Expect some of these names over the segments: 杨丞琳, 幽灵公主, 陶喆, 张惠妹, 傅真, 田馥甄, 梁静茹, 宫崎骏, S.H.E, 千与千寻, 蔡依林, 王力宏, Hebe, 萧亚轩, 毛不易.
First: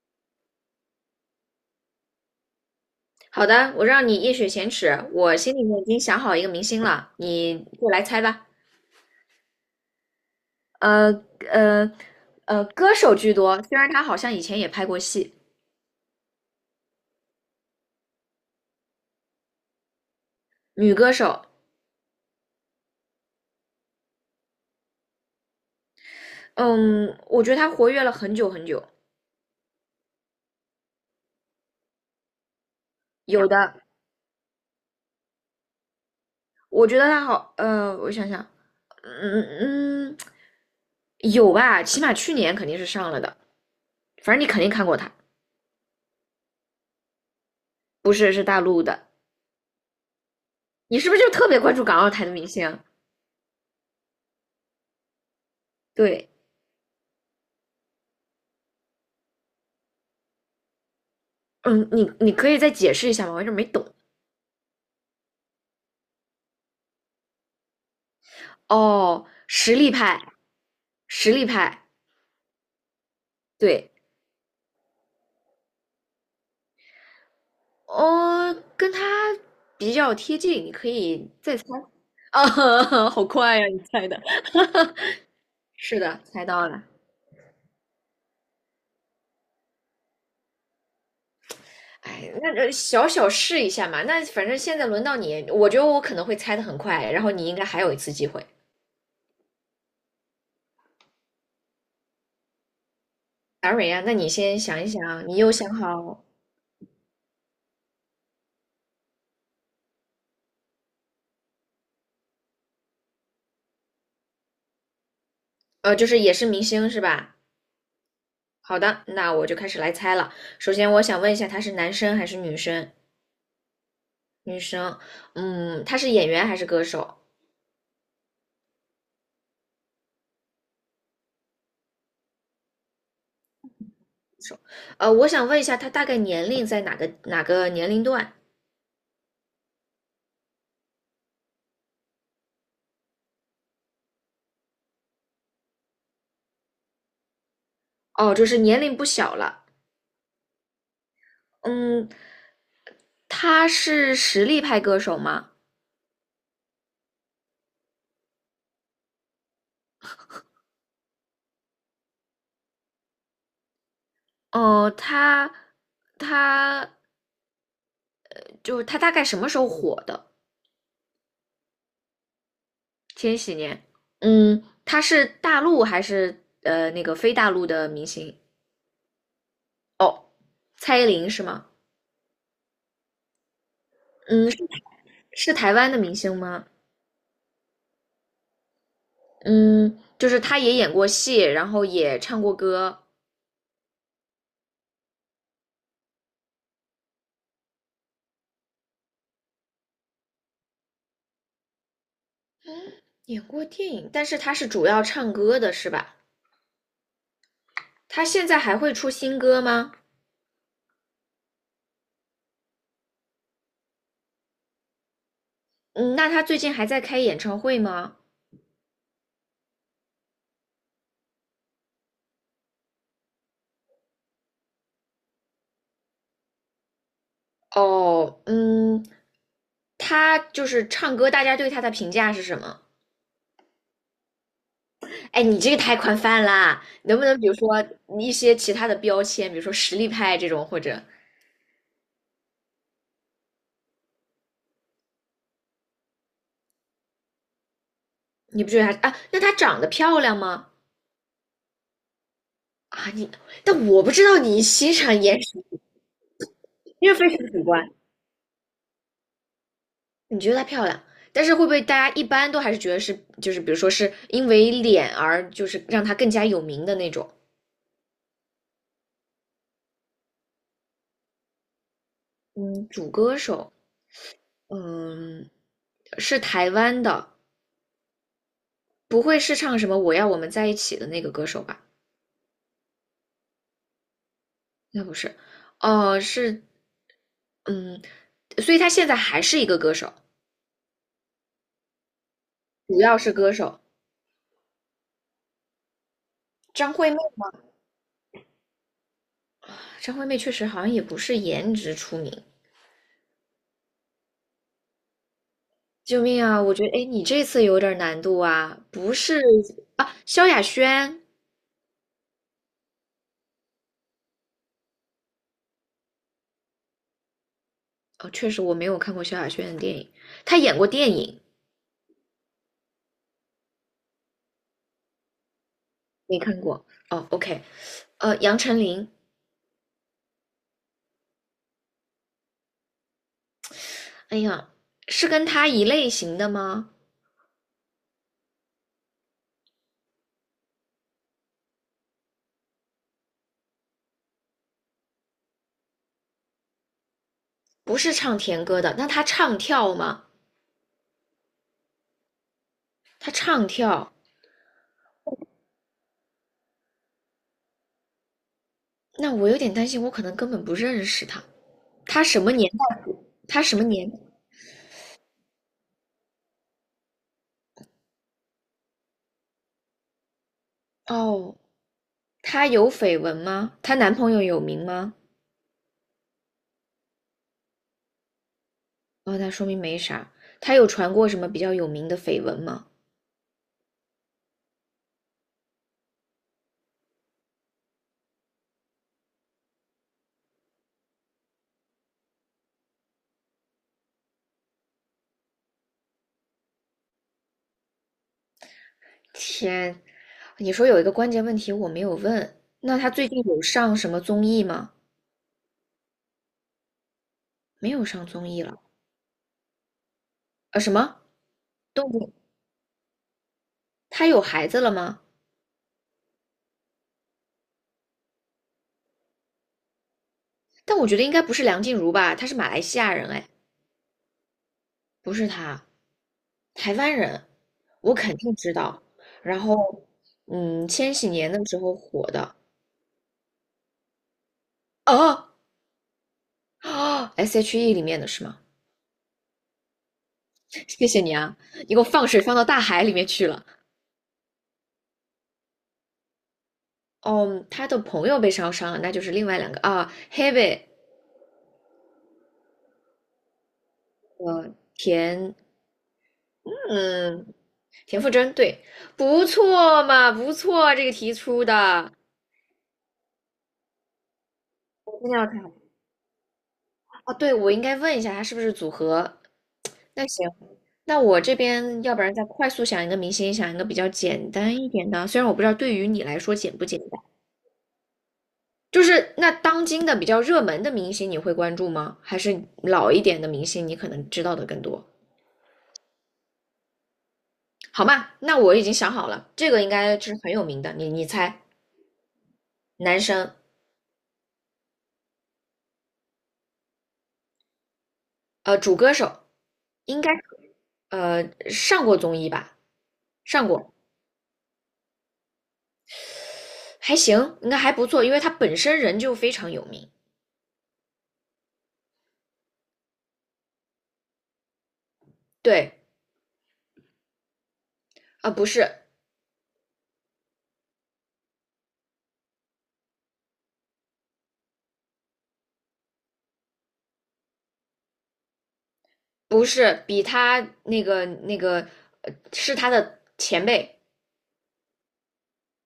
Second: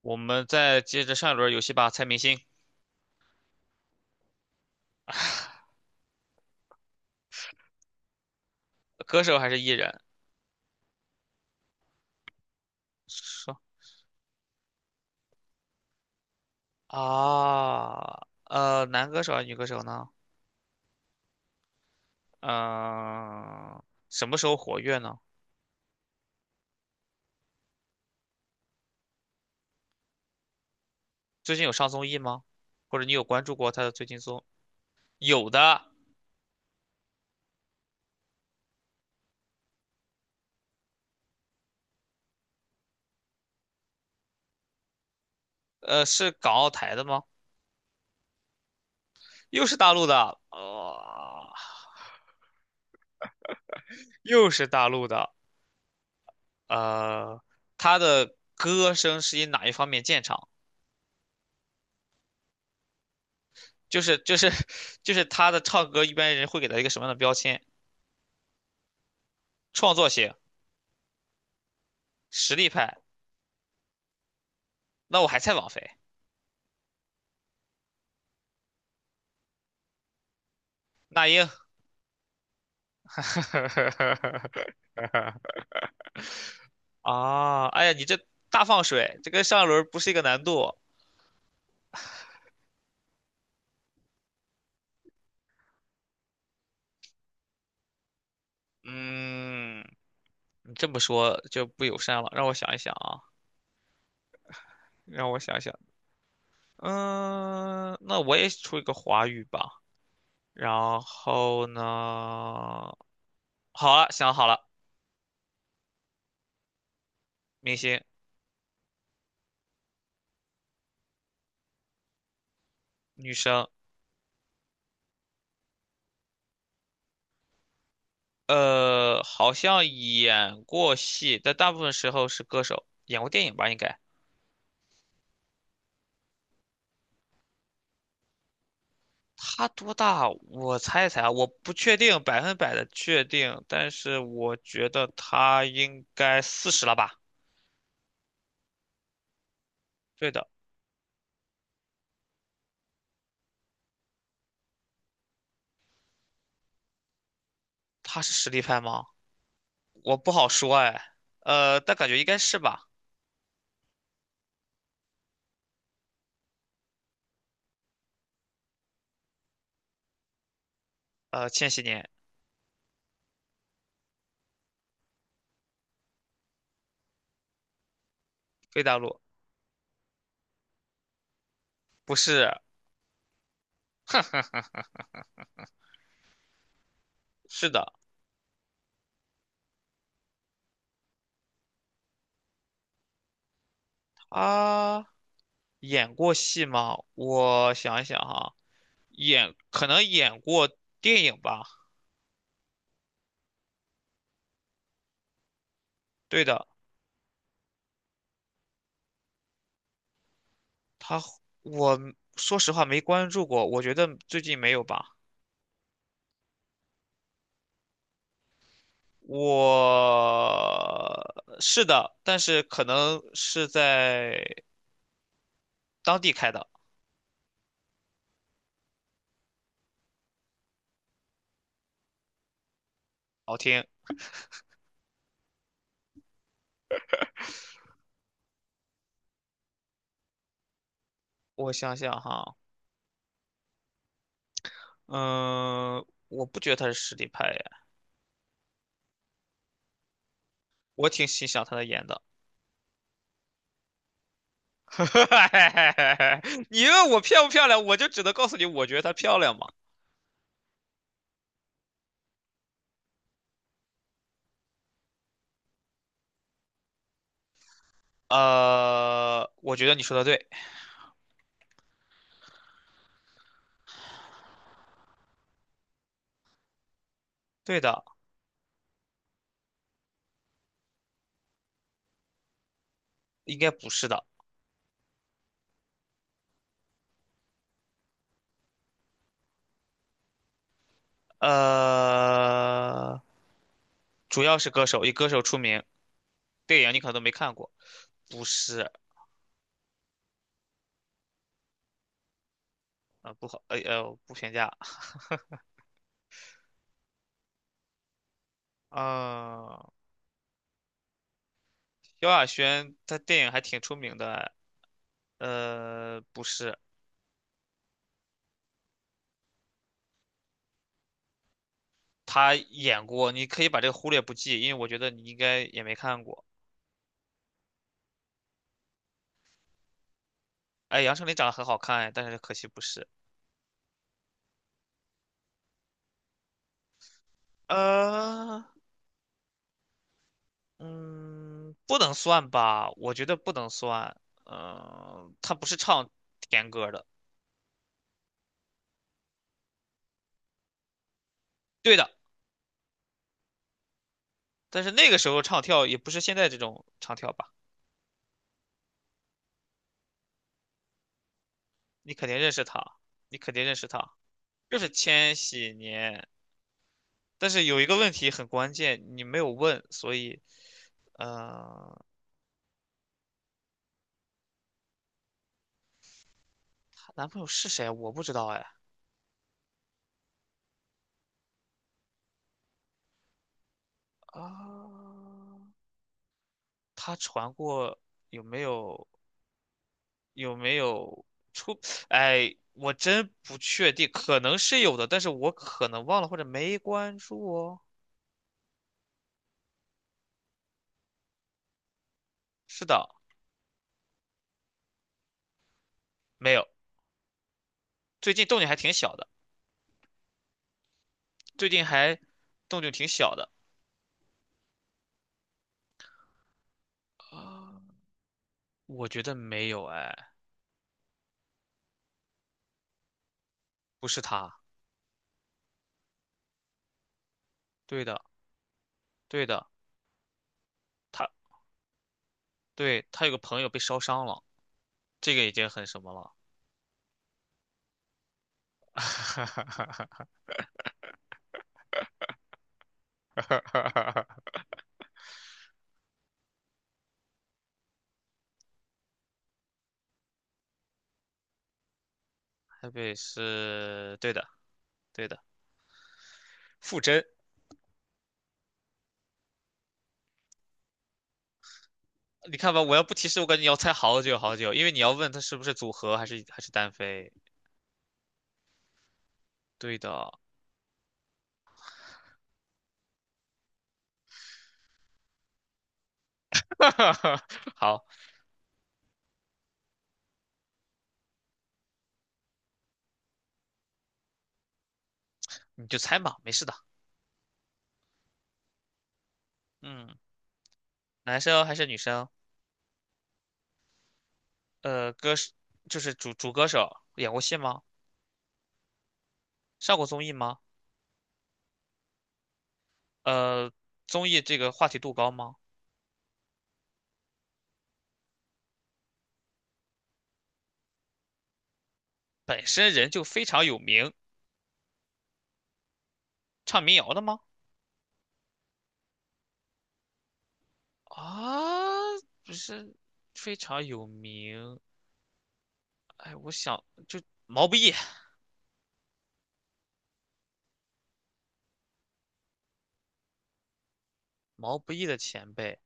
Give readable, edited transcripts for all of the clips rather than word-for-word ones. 我们再接着上一轮游戏吧，猜明星，好的，我让你一雪前耻，我心里面已经想好一个明星了，你过来猜吧。歌手还是艺人？呃呃歌手居说多，虽然她好像以前也拍过戏，啊，男歌手还是女歌手呢？女歌手。嗯、什么时候活跃呢？嗯，我觉得她活跃了很久很久，最近有上综艺吗？或者你有关有注过的，他的最近综？有的。我觉得她好，我想想，嗯嗯，有吧，起码去年肯定是上了的，反正你肯定看过她，是港澳台的吗？不是是大陆的，又是大陆的。你是不是就特别关注港澳台的明星啊又是大陆的。对，呃，他的歌声是以哪一方面见长？嗯，你可以再解释一下吗？我有点没懂。就是 就是他的唱歌，一般人会给他一个什么样的标签？哦，实力创作派，型。实力派，实力派。对，那我还猜王菲、哦，跟他比较贴近，你可那以英。再猜。啊，好快呀，你猜的，是的，猜到了。啊，哎呀，你这大放水，这跟上一轮不是一个难度。哎，那小小试一下嘛。那反正现在轮到你，我觉得我可能会猜的很快，然后你应该还有一次机会。嗯，你这么说就不友善了。让我想一想啊，达瑞呀，啊，那你先想一想，让你我又想想想。好，嗯，那我也出一个华语吧。然后呢，好了，想好了，就是也是明星是吧？明星，好的，那我就开始来猜了。首先，我想问一下，他是男生还是女生？女生。女生，嗯，她是演员还是歌手？好像演过戏，但大部分时候是歌手，演过电影吧，应该。我想问一下，她大概年龄在哪个年龄段？他多大？我猜一猜啊，我不确定，百分百的确定，但是我觉得他应该四十了吧？哦，就是年龄不小了。对的，嗯，她是实力派歌手吗？他是实力派吗？我不好说哎。但感觉应该是吧？哦，她就是她大概什么时候火的？千禧年，千禧年。嗯，她是大陆还是那个非大陆的明星？非大陆，哦，蔡依林是吗？不是，嗯，是台湾的明星吗？是的，嗯，就是她也演过戏，然后也唱过歌。他演过戏吗？我想一想哈，演可能演过电影吧？演过电影，但是他是主要唱歌的，是吧？对的。他现在还会出新歌吗？他我说实话没关注过，我觉得最近没有吧。嗯，那他最近还在开演唱会吗？我是的，但是可能是在当地开的，哦，嗯，他就是唱歌，大家对他的评价是什么？好听。哎，你这个太宽泛啦，能不能比如说一些其他的标签，比如说实力派这种，或者我想想哈，嗯，我不觉得他是实力派呀，你不觉得他啊？那他长得漂亮吗？我挺欣赏他的演的。啊，你，但我不知道你欣赏颜值，你问因为我非漂常不主漂亮，观。我就只能告诉你，我觉得她漂亮嘛。你觉得她漂亮，但是会不会大家一般都还是觉得是，就是比如说是因为脸而就是让她更加有名的那种？我觉得你说的对，嗯，主歌手，嗯，是台湾的，对的，不会是唱什么"我要我们在一起"的那个歌手吧？应该不是的。那不是，哦，是，嗯，所以她现在还是一个歌手，主要呃，是歌手。主要是歌手，以歌手出名，电张影你可惠能妹都没吗？看过，不是。张惠妹确实好像也不是颜值出名。不评价。救命啊！我觉得，哎，你这次有点难度啊，不是啊，啊？萧亚轩萧亚轩她电影还挺出名的。不是，哦，确实我没有看过萧亚轩的电影，她演过电影，她演过，你可以把这个忽略不计，因为我觉得你应该也没看没过。看过。哦，OK，杨丞琳，哎，杨丞琳长得很好看，哎但是可惜不是。哎呀，是跟她一类型的吗？呃，嗯，不能算吧，我觉得不能算。嗯、她不是唱甜歌的，不是唱甜歌的，那她唱跳吗？对的，她唱跳，但是那个时候唱跳也不是现在这种唱跳吧？那我有点担心，我可能根本不认识她。你她肯定什认么识年她，代？你肯她定认什么识年？她，就是千禧年。但是有一个问题很关键，你没有问，所以。哦，呃，她有绯闻吗？她男朋友有名吗？她男朋友是谁啊？我不知道哎。哦，那说明没啥。她有传过什么比较有名的绯闻吗？啊，她传过，有没有有没有出？哎，我真不确定，可能是有的，但是我可能忘了或者没关注哦。天，你说有一个关键问题我没有问，是那的，他最近有上什么综艺吗？没有。没有上最近综动艺静还了。挺小的，什么？最近动还物？动静挺小的。他有孩子了吗？啊，我觉得没有哎，但我觉得应该不是梁静茹吧，她是马来西亚人，哎，不是他。不是她，台湾人，对我的，肯定知道。对然的，后，嗯，千禧他年的时候火的，对他有个朋友被烧伤了。这个已哦经很什么了。哦，S.H.E 里面的是吗？谢谢你啊，你给我放水放到大海里面去了。哦，嗯他的朋友被烧伤了，那就是另外两个啊，Hebe 台北是对的，对的，田，傅真。嗯，田馥甄，对，不错嘛，不错，这个题出的，你看吧，我要不提示，我感觉你要猜好久好久，因为你要我问真的他要是不看是组合还是还是单飞。啊，对，我应该问一下他是不是组合。对那的。行，那我这边要不然再快速想一个明星，想一个比较简单一点的，虽然我不知道对于你来说简不简单，好，就是那当今的比较热门的明星你会关注吗？还是老一点的明星你可能知道的更多？你就猜嘛，没事的。好嘛，那我已经想好了，这个应嗯，该是很有名的，你男猜，生还是女生？男生，歌手就是主歌手，演过戏吗？主歌手。上过应综该艺吗？呃上过综艺吧，上呃，过，综艺这个话题度高吗？还行，应该还不错，因为他本身人就非常有名。本身人就非常有名，对，唱民谣的吗？啊、不是啊，不是非常有名。哎，我想就毛不易，不是，比他那个是他的前辈，毛不易的前辈，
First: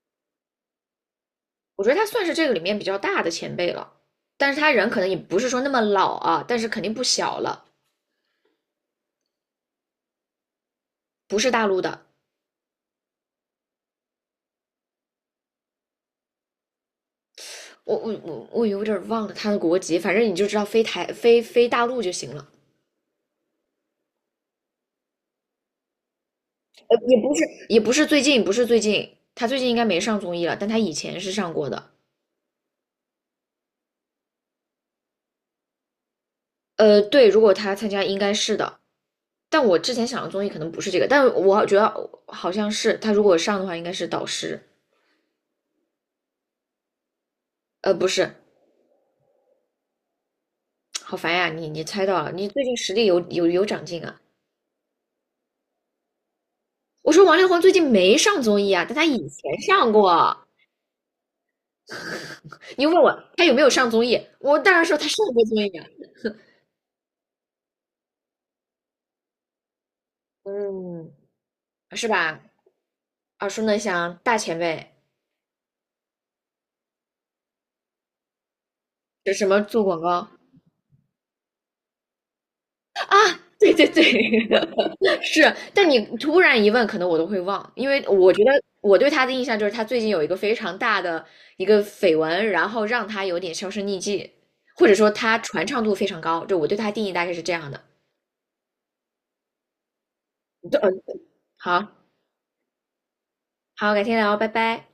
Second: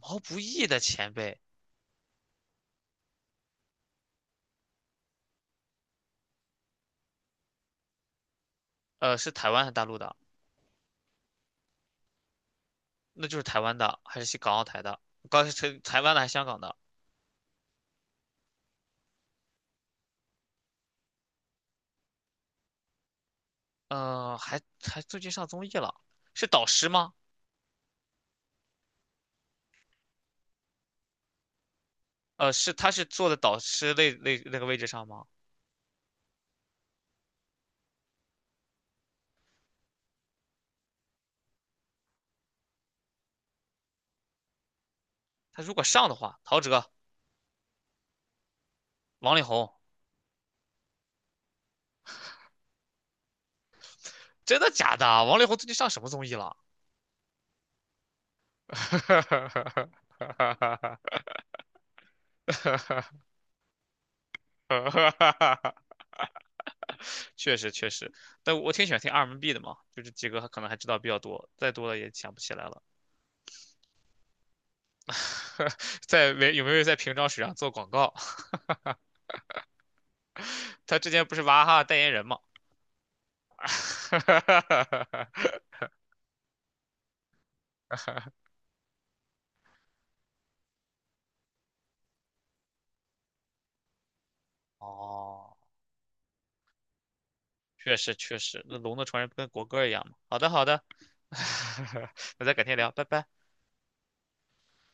毛不易的前辈。我觉得他算是这个里面比较大的前辈了，但是他人可能也不是说那么老啊，但是肯定不小了，是台湾还是大陆的？不是大陆的。那就是台湾的，还是港澳台的？刚才是台湾的还是香港的？我有点忘了他的国籍，反正你就知道非台非大陆就行了。呃，还还最近上综艺了，是导师吗？也不是，也不是最近，不是最近，他最近应该没上综艺了，但他以前是上过的。是他是坐在导师那个位置上吗？对，如果他参加应该是的，但我之前想的综艺可能不是这个，但我觉得好像是他如果上的话，应该是导师，他如果上的话，陶喆、不是，王力宏，好烦呀，你猜到了，你最近实力有长进啊。真的假的？王力宏最近上什么综艺了？我说王力宏最近没上综艺啊，但他以前上过。你又问我他有没有上综艺，我当然说他上过综艺啊，确实确实，但我挺喜欢听 R&B 的嘛，就这几个可能还知道比嗯，较多，再多了是也想不吧？起来了。耳熟能详，大前辈，在没有在平章水上做广告？这什么做广告？他之前不是娃哈哈代言人嘛？对对对，是，但你突然一问，可能我都会忘，因为我觉得我对他的印象就是他最近有一个非常大的一个绯闻，然后让他有点销声匿迹，或者说他哦，传唱度非常高，就我对他定义大概是这样的。确实确实，那龙的传人不跟国歌一样吗？好的好对的。嗯，好，那咱改天聊，拜拜。好，改天聊，拜拜。